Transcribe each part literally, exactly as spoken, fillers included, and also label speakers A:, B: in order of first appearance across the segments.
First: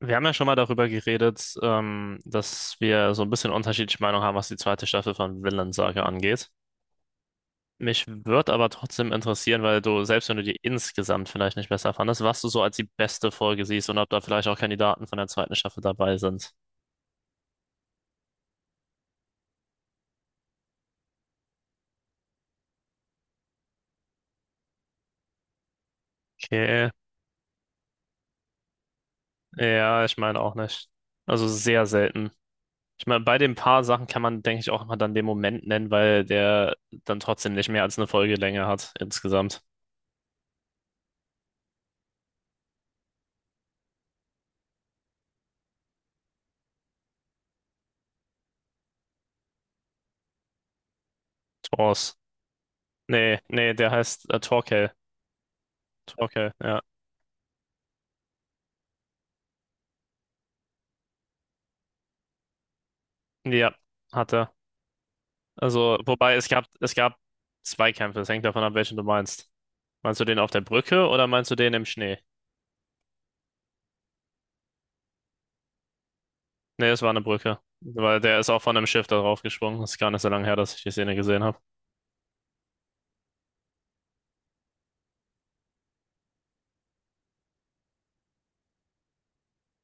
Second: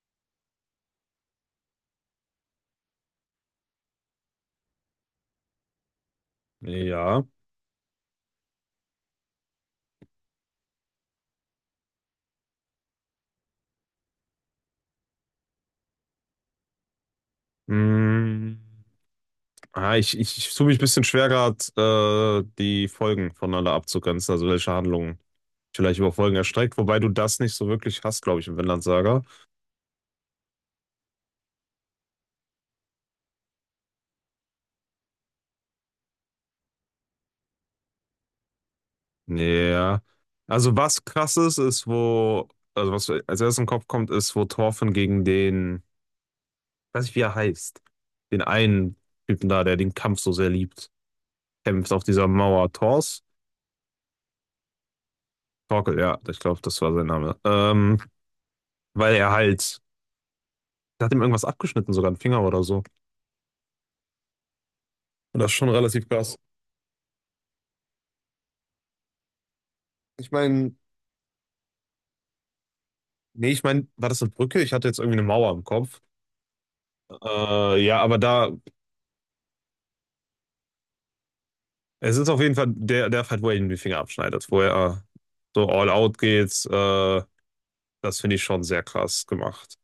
A: Wir haben ja schon mal darüber geredet, ähm, dass wir so ein bisschen unterschiedliche Meinung haben, was die zweite Staffel von Vinland Saga angeht.
B: Ja.
A: Mich würde aber trotzdem interessieren, weil du, selbst wenn du die insgesamt vielleicht nicht besser fandest, was du so als die beste Folge siehst und ob da vielleicht auch Kandidaten von der zweiten Staffel dabei sind.
B: Mm. Ah, ich, ich, ich tue mich ein bisschen schwer gerade, äh, die Folgen voneinander abzugrenzen, also welche Handlungen vielleicht über Folgen erstreckt,
A: Okay,
B: wobei du das nicht so wirklich hast, glaube ich, im Vinland Saga.
A: ja, ich meine auch nicht. Also sehr selten. Ich meine, bei den paar Sachen kann man, denke ich, auch mal dann den Moment nennen, weil der dann trotzdem nicht mehr als eine Folgelänge hat insgesamt.
B: Ja. Also was krass ist, ist wo, also was mir als erstes im Kopf kommt, ist, wo Thorfinn gegen den, ich weiß nicht, wie er heißt, den einen Typen da, der den Kampf so sehr liebt, kämpft auf
A: Thors.
B: dieser Mauer. Thors?
A: Nee, nee, der heißt äh, Torkel.
B: Torkel, ja, ich
A: Torkel,
B: glaube, das
A: ja.
B: war sein Name. Ähm, weil er halt der hat ihm irgendwas abgeschnitten, sogar einen Finger oder so.
A: Ja, hat er.
B: Und das ist schon
A: Also,
B: relativ
A: wobei
B: krass.
A: es gab, es gab zwei Kämpfe. Es hängt davon ab, welchen du meinst. Meinst du
B: Ich
A: den auf der
B: meine,
A: Brücke oder meinst du den im Schnee?
B: nee, ich meine, war das eine Brücke? Ich hatte jetzt irgendwie eine Mauer im Kopf.
A: Nee, es war eine Brücke.
B: Äh, ja, aber
A: Weil der
B: da,
A: ist auch von einem Schiff da drauf gesprungen. Das ist gar nicht so lange her, dass ich die Szene gesehen habe.
B: es ist auf jeden Fall der, der Fight, wo er ihm die Finger abschneidet, wo er äh, so all out geht. Äh, das finde ich schon sehr krass gemacht.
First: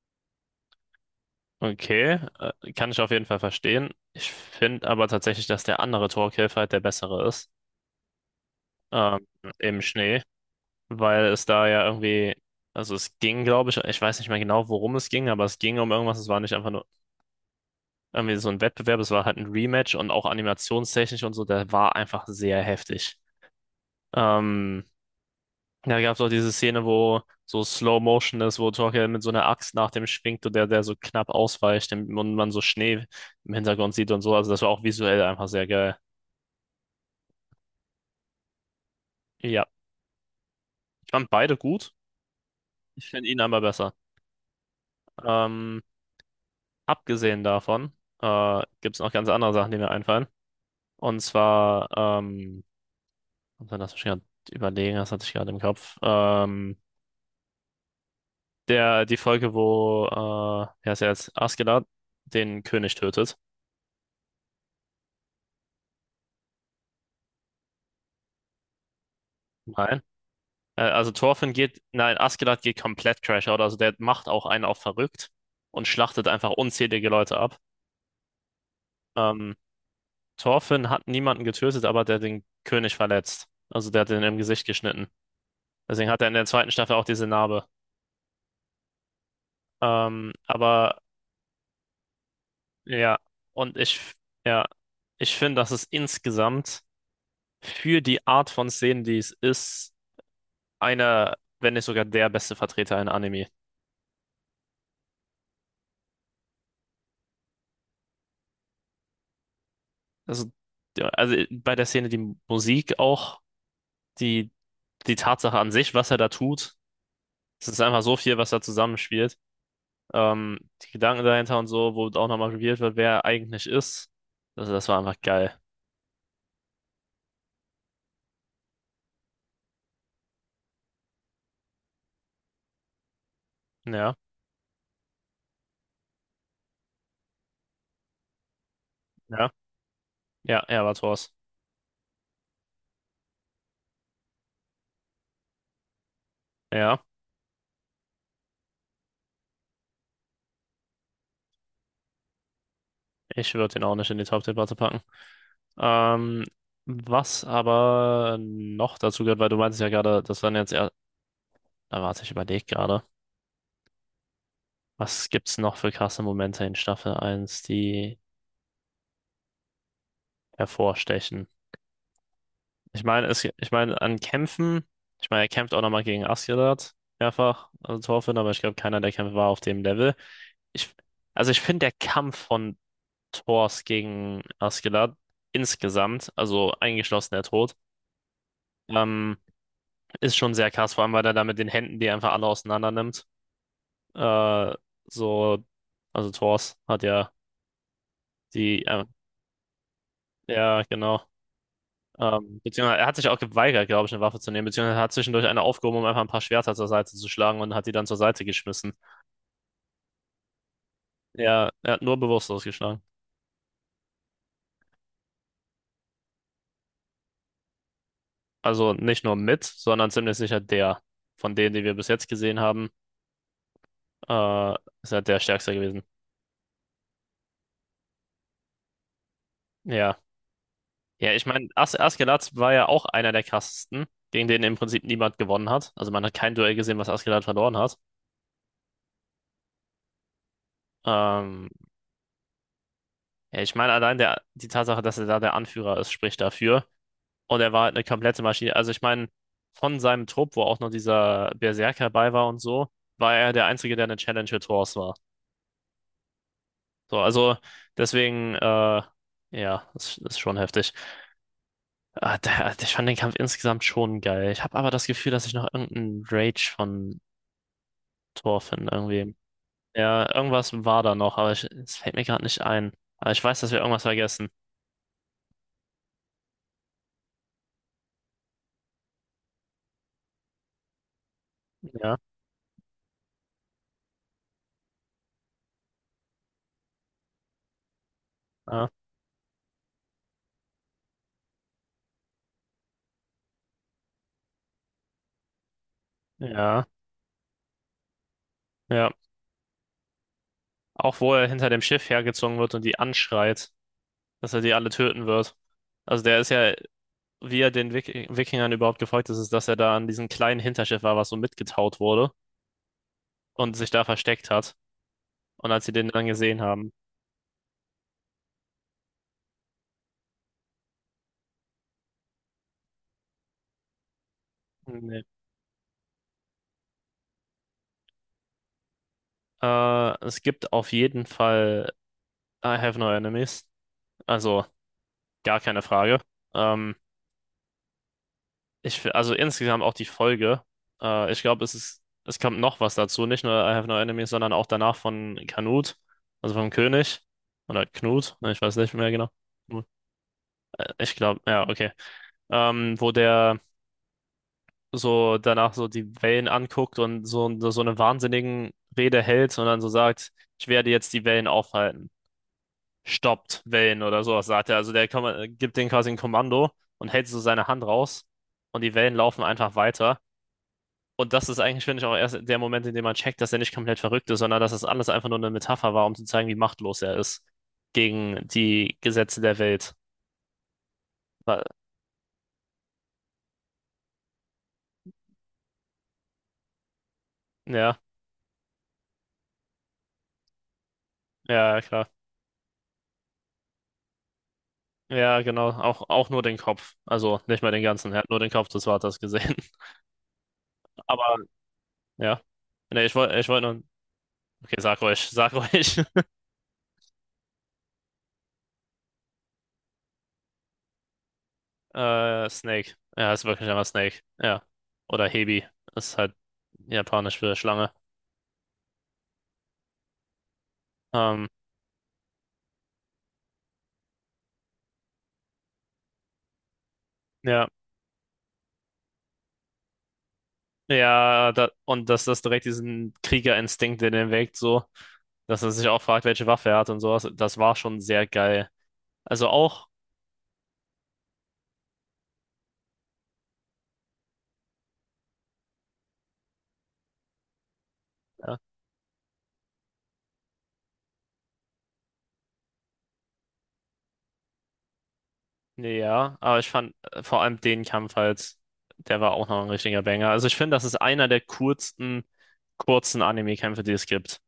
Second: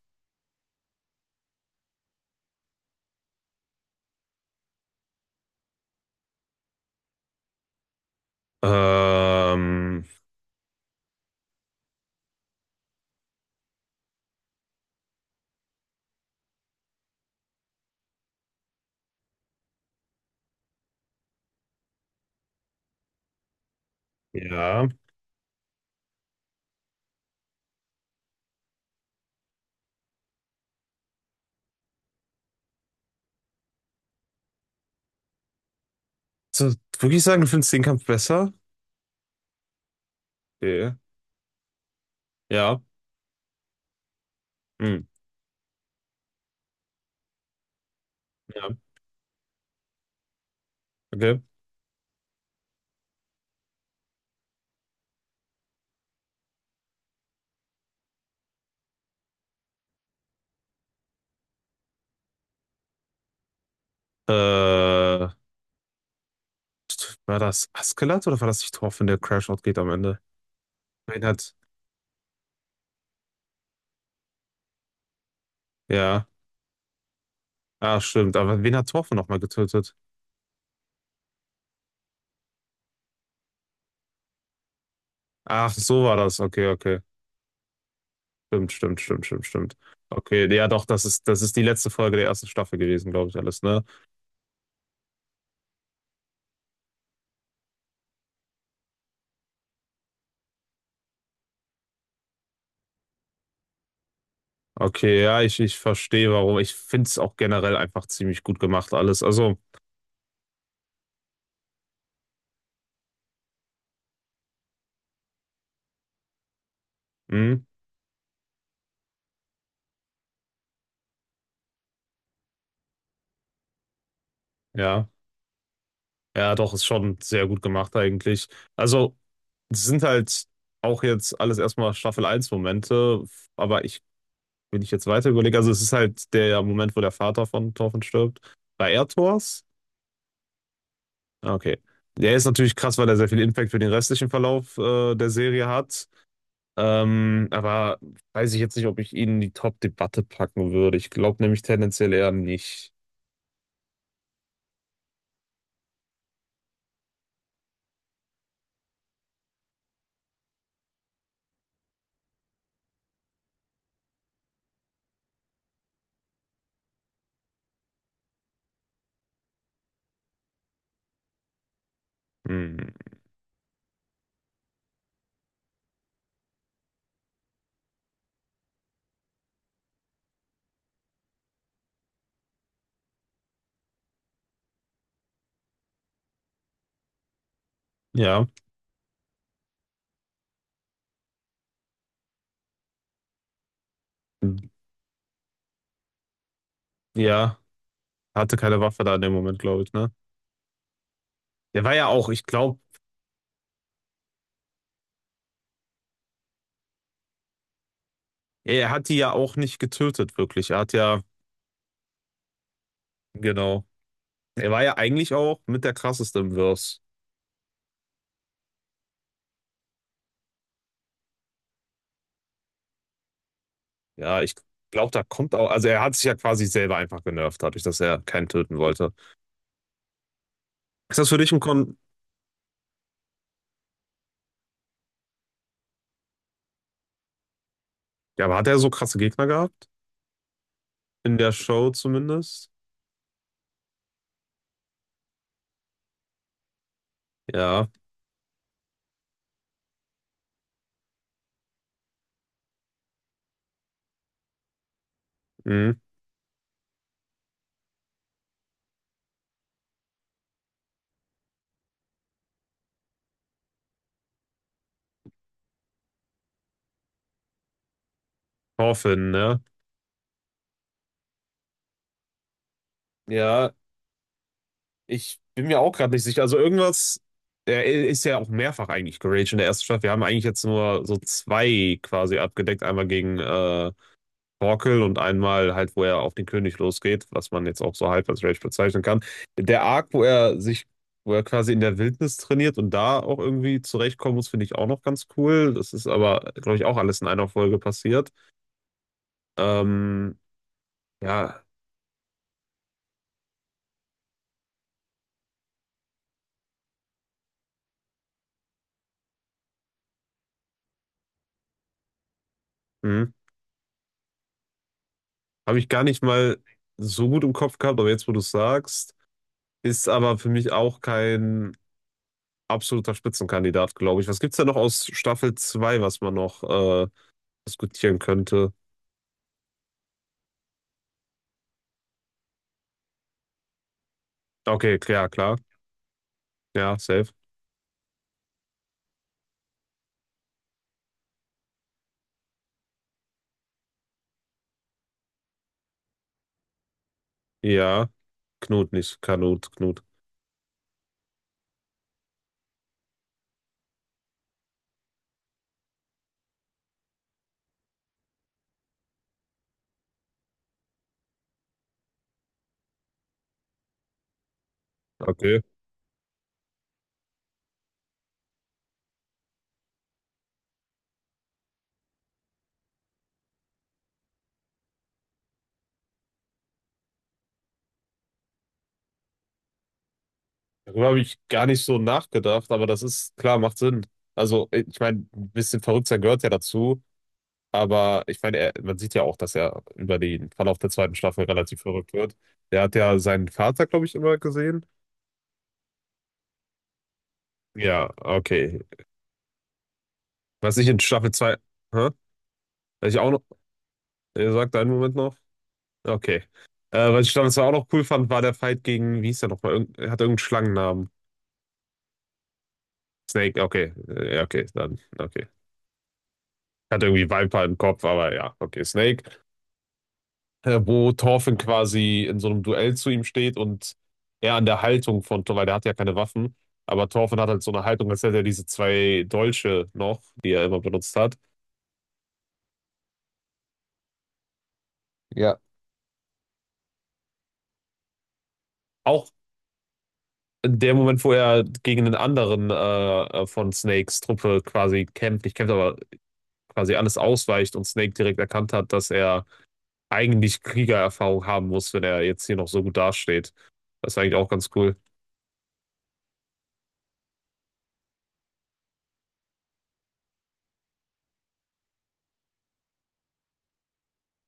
A: Okay, äh, kann ich auf jeden Fall verstehen. Ich finde aber tatsächlich, dass der andere Torkelf halt der bessere ist. Ähm, Im
B: Ähm,
A: Schnee. Weil es da ja irgendwie, also es ging, glaube ich, ich weiß nicht mehr genau, worum es ging, aber es ging um irgendwas. Es war nicht einfach nur irgendwie so ein Wettbewerb, es war halt ein Rematch und auch animationstechnisch und so, der war einfach sehr heftig. Ähm,
B: ja.
A: Da gab es auch diese Szene, wo so Slow Motion ist, wo Torkel mit so einer Axt nach dem schwingt und der, der so knapp ausweicht und man so Schnee im Hintergrund sieht und so. Also das war auch visuell einfach sehr geil.
B: So, wirklich sagen, du findest den Kampf besser?
A: Ja,
B: Okay.
A: ich fand beide gut.
B: Ja.
A: Ich finde ihn aber besser.
B: Hm.
A: Ähm, Abgesehen davon äh,
B: Ja.
A: gibt es noch ganz andere Sachen, die mir einfallen. Und
B: Okay.
A: zwar, ähm, und dann lass mich gerade überlegen, das hatte ich gerade im Kopf. Ähm, Der, die Folge, wo, äh, wer ist er jetzt? Askeladd den König tötet.
B: Äh, War das Askelat oder war das nicht Thorfinn, der Crash-Out geht am
A: Nein.
B: Ende?
A: Äh, also
B: Nein,
A: Thorfinn
B: hat.
A: geht, nein, Askeladd geht komplett Crash Out. Also der macht auch einen auf verrückt und
B: Ja.
A: schlachtet einfach unzählige Leute ab.
B: Ach, stimmt. Aber wen hat Torfe nochmal
A: Ähm,
B: getötet?
A: Thorfinn hat niemanden getötet, aber der hat den König verletzt. Also der hat den im Gesicht geschnitten.
B: Ach, so
A: Deswegen
B: war
A: hat er in
B: das.
A: der
B: Okay,
A: zweiten Staffel
B: okay.
A: auch diese Narbe.
B: Stimmt, stimmt, stimmt, stimmt, stimmt.
A: Ähm,
B: Okay, ja doch,
A: aber
B: das ist, das ist die letzte Folge der ersten Staffel gewesen,
A: ja,
B: glaube ich, alles,
A: und
B: ne?
A: ich, ja, ich finde, dass es insgesamt für die Art von Szenen, die es ist, einer, wenn nicht sogar der beste Vertreter in Anime.
B: Okay, ja, ich, ich verstehe warum. Ich finde es auch generell einfach ziemlich gut gemacht, alles. Also,
A: Also, ja, also bei der Szene die Musik auch, die, die Tatsache an sich, was er da tut.
B: hm,
A: Es ist einfach so viel, was da zusammenspielt. Ähm, die Gedanken dahinter und so, wo auch nochmal revealed wird, wer er eigentlich ist. Also das war
B: ja.
A: einfach geil.
B: Ja, doch, ist schon sehr gut gemacht eigentlich. Also, es sind halt auch jetzt alles erstmal Staffel eins Momente, aber ich,
A: Ja,
B: wenn ich jetzt weiter überlege, also es ist halt der Moment, wo der Vater von Torfen stirbt. Bei
A: ja,
B: Erdors?
A: ja, er war Thors.
B: Ah, okay. Der ist natürlich krass, weil er sehr viel Impact für den restlichen Verlauf äh, der Serie hat.
A: Ja,
B: Ähm, aber weiß ich jetzt nicht, ob ich ihn in die Top-Debatte packen würde. Ich glaube nämlich tendenziell eher nicht.
A: ich würde den auch nicht in die Top-Debatte packen. Ähm, Was aber noch dazu gehört, weil du meintest ja gerade, das waren jetzt eher, da warte, ich überlege gerade. Was gibt's noch für krasse Momente in Staffel eins, die hervorstechen?
B: Hm.
A: Ich meine, es, ich meine, an Kämpfen, ich meine, er kämpft auch nochmal gegen Asgard mehrfach, also Thor aber ich glaube, keiner der Kämpfe war auf dem Level. Ich, also ich finde der Kampf von Thors gegen Asgard insgesamt, also eingeschlossen der Tod,
B: Ja.
A: ähm, ist schon sehr krass, vor allem weil er da mit den Händen die einfach alle auseinander nimmt. Äh, so, also Thors hat ja
B: Ja. Hatte keine
A: die,
B: Waffe
A: äh,
B: da in dem Moment, glaube ich, ne?
A: ja genau.
B: Der war ja auch, ich
A: Ähm,
B: glaube,
A: beziehungsweise er hat sich auch geweigert, glaube ich, eine Waffe zu nehmen, beziehungsweise er hat zwischendurch eine aufgehoben, um einfach ein paar Schwerter zur Seite zu schlagen und hat die dann zur Seite
B: er
A: geschmissen.
B: hat die ja auch nicht getötet, wirklich. Er hat ja,
A: Er, er hat nur bewusstlos geschlagen.
B: genau. Er war ja eigentlich auch mit der krasseste im Verse.
A: Also nicht nur mit, sondern ziemlich sicher der von denen, die wir bis jetzt gesehen haben,
B: Ja, ich
A: äh,
B: glaube,
A: ist
B: da
A: halt der
B: kommt auch,
A: stärkste
B: also er
A: gewesen.
B: hat sich ja quasi selber einfach genervt, dadurch, dass er keinen töten wollte.
A: Ja.
B: Ist das
A: Ja,
B: für
A: ich
B: dich ein,
A: meine, As
B: Kon
A: Askeladd war ja auch einer der krassesten, gegen den im Prinzip niemand gewonnen hat. Also man hat kein Duell gesehen, was Askeladd verloren hat.
B: ja, aber hat er so krasse Gegner gehabt? In der
A: Ähm,
B: Show zumindest?
A: ja, ich meine, allein der, die Tatsache, dass er da der Anführer ist, spricht dafür. Und er war
B: Ja,
A: halt eine komplette Maschine. Also ich meine, von seinem Trupp, wo auch noch dieser Berserker bei war und so, war er der Einzige, der eine Challenge mit Thors war.
B: mh.
A: So, also deswegen, äh, ja, das ist schon heftig. Ah, der, ich fand den Kampf insgesamt schon geil. Ich habe aber das Gefühl, dass ich noch irgendeinen Rage von Thor finde,
B: Hoffen,
A: irgendwie.
B: ne?
A: Ja, irgendwas war da noch, aber ich, es fällt mir gerade nicht ein. Aber ich weiß, dass
B: Ja,
A: wir irgendwas vergessen.
B: ich bin mir auch gerade nicht sicher. Also irgendwas, er ist ja auch mehrfach eigentlich geraged in der ersten Staffel. Wir haben eigentlich jetzt nur so zwei
A: Ja,
B: quasi abgedeckt. Einmal gegen äh, Torkel und einmal halt, wo er auf den König losgeht, was man jetzt auch so halb als Rage
A: ja,
B: bezeichnen kann. Der Arc, wo er sich, wo er quasi in der Wildnis trainiert und da auch irgendwie zurechtkommen muss, finde ich auch noch ganz cool. Das ist aber, glaube ich,
A: ja,
B: auch alles in einer Folge passiert.
A: ja.
B: Ähm,
A: Auch wo er
B: ja,
A: hinter dem Schiff hergezogen wird und die anschreit, dass er die alle töten wird. Also der ist ja, wie er den Wik Wikingern überhaupt gefolgt ist, ist, dass er da an diesem kleinen Hinterschiff war, was so mitgetaut wurde
B: hm.
A: und sich da versteckt hat. Und
B: Habe
A: als
B: ich
A: sie
B: gar
A: den
B: nicht
A: dann
B: mal
A: gesehen haben,
B: so gut im Kopf gehabt, aber jetzt, wo du es sagst, ist aber für mich auch kein absoluter Spitzenkandidat, glaube ich. Was gibt's da noch aus
A: nee.
B: Staffel zwei, was man noch äh, diskutieren könnte?
A: Äh, es gibt auf jeden Fall I have no enemies. Also
B: Okay, klar, klar.
A: gar keine Frage.
B: Ja,
A: Ähm,
B: safe.
A: ich, fi- also insgesamt auch die Folge. Äh, ich glaube, es ist, es kommt noch was dazu. Nicht nur I have no enemies, sondern auch danach von Canute, also vom König. Oder
B: Ja,
A: Knut, ne, ich weiß
B: Knut
A: nicht mehr
B: nicht.
A: genau.
B: Kanut, Knut.
A: Äh, Ich glaube, ja, okay. Ähm, wo der so danach so die Wellen anguckt und so, so eine wahnsinnigen Rede hält und dann so sagt, ich werde jetzt die Wellen aufhalten. Stoppt Wellen oder sowas, sagt er. Also der Komm-
B: Okay.
A: gibt denen quasi ein Kommando und hält so seine Hand raus und die Wellen laufen einfach weiter. Und das ist eigentlich, finde ich, auch erst der Moment, in dem man checkt, dass er nicht komplett verrückt ist, sondern dass das alles einfach nur eine Metapher war, um zu zeigen, wie machtlos er ist gegen die Gesetze der Welt.
B: Darüber habe ich
A: Wa-
B: gar nicht so nachgedacht, aber das ist klar, macht Sinn. Also, ich meine, ein bisschen verrückt sein gehört ja dazu.
A: Ja,
B: Aber ich meine, er, man sieht ja auch, dass er über den Verlauf der zweiten Staffel
A: ja,
B: relativ
A: klar.
B: verrückt wird. Der hat ja seinen Vater, glaube ich, immer gesehen.
A: Ja, genau. Auch, auch nur den Kopf. Also nicht mal den
B: Ja,
A: ganzen. Er hat nur den Kopf
B: okay.
A: des Vaters gesehen.
B: Was ich in Staffel
A: Aber
B: zwei hä?
A: ja. Nee,
B: Was
A: ich
B: ich auch
A: wollte
B: noch,
A: ich wollt nur.
B: ihr sagt
A: Okay,
B: einen
A: sag
B: Moment
A: ruhig,
B: noch?
A: sag ruhig.
B: Okay. Äh, was ich Staffel zwei auch noch cool fand, war der Fight gegen, wie hieß der nochmal? Irgend, er hat irgendeinen Schlangennamen.
A: Äh, Snake. Ja, ist
B: Snake,
A: wirklich einfach
B: okay.
A: Snake.
B: Äh, Ja,
A: Ja.
B: okay, dann,
A: Oder
B: okay.
A: Hebi. Ist halt
B: Hat irgendwie
A: japanisch für
B: Viper im
A: Schlange.
B: Kopf, aber ja, okay, Snake. Äh, wo
A: Ähm,
B: Thorfinn quasi in so einem Duell zu ihm steht und er an der Haltung von, weil der hat ja keine Waffen, aber Thorfinn hat halt
A: ja.
B: so eine Haltung, als hätte er diese zwei Dolche noch, die er immer benutzt hat.
A: Ja, da, und dass das direkt diesen Kriegerinstinkt in den weckt, so,
B: Ja,
A: dass er sich auch fragt, welche Waffe er hat und sowas, das war schon sehr geil.
B: auch
A: Also auch.
B: in dem Moment, wo er gegen den anderen äh, äh, von Snakes Truppe quasi kämpft, nicht kämpft, aber quasi alles ausweicht und Snake direkt erkannt hat, dass er eigentlich Kriegererfahrung haben muss, wenn er jetzt hier noch so gut dasteht. Das ist eigentlich auch ganz cool.
A: Nee, ja, aber ich fand äh, vor allem den Kampf halt, der war auch noch ein richtiger Banger. Also ich finde, das ist einer der kurzen, kurzen Anime-Kämpfe, die es gibt.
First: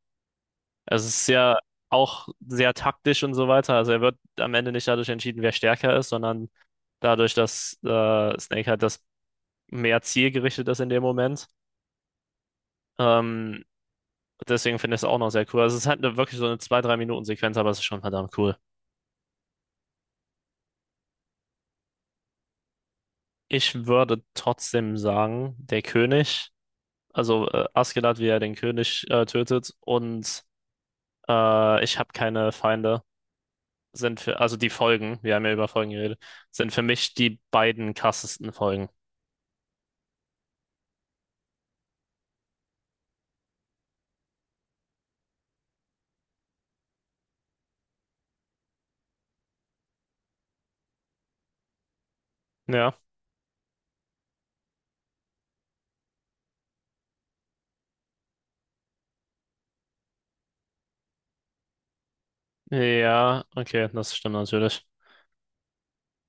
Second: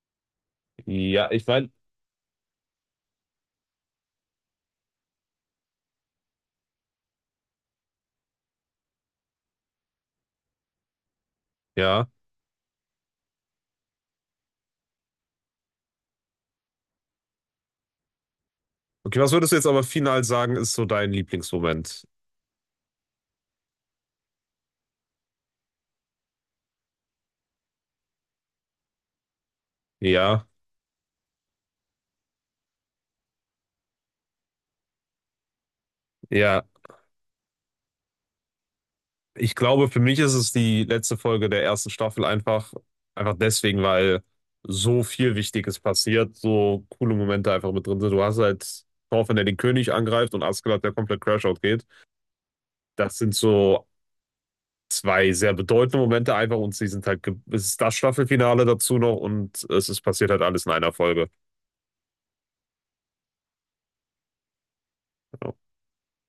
A: Es ist
B: Ja, ich
A: ja
B: meine,
A: auch sehr taktisch und so weiter. Also er wird am Ende nicht dadurch entschieden, wer stärker ist, sondern dadurch, dass äh, Snake halt das mehr zielgerichtet ist in dem Moment.
B: ja.
A: Ähm, Deswegen finde ich es auch noch sehr cool. Also es ist halt eine, wirklich so eine zwei drei Minuten Sequenz aber es ist schon verdammt cool.
B: Okay, was würdest du jetzt aber final sagen, ist so dein Lieblingsmoment?
A: Ich würde trotzdem sagen, der König. Also äh, Askeladd, wie er den König äh, tötet. Und
B: Ja,
A: äh, ich habe keine Feinde. Sind für, also die Folgen, wir haben ja über Folgen geredet,
B: ja.
A: sind für mich die beiden krassesten Folgen.
B: Ich glaube, für mich ist es die letzte Folge der ersten Staffel einfach, einfach deswegen, weil so viel Wichtiges passiert, so coole Momente einfach mit drin sind. Du hast halt Thorfinn, der den König angreift und Askeladd, der komplett Crashout geht.
A: Ja,
B: Das sind so zwei sehr bedeutende Momente einfach und sie sind halt, ge- es ist das Staffelfinale dazu noch und es ist passiert halt alles in einer Folge.
A: ja, okay, das stimmt natürlich.
B: Genau.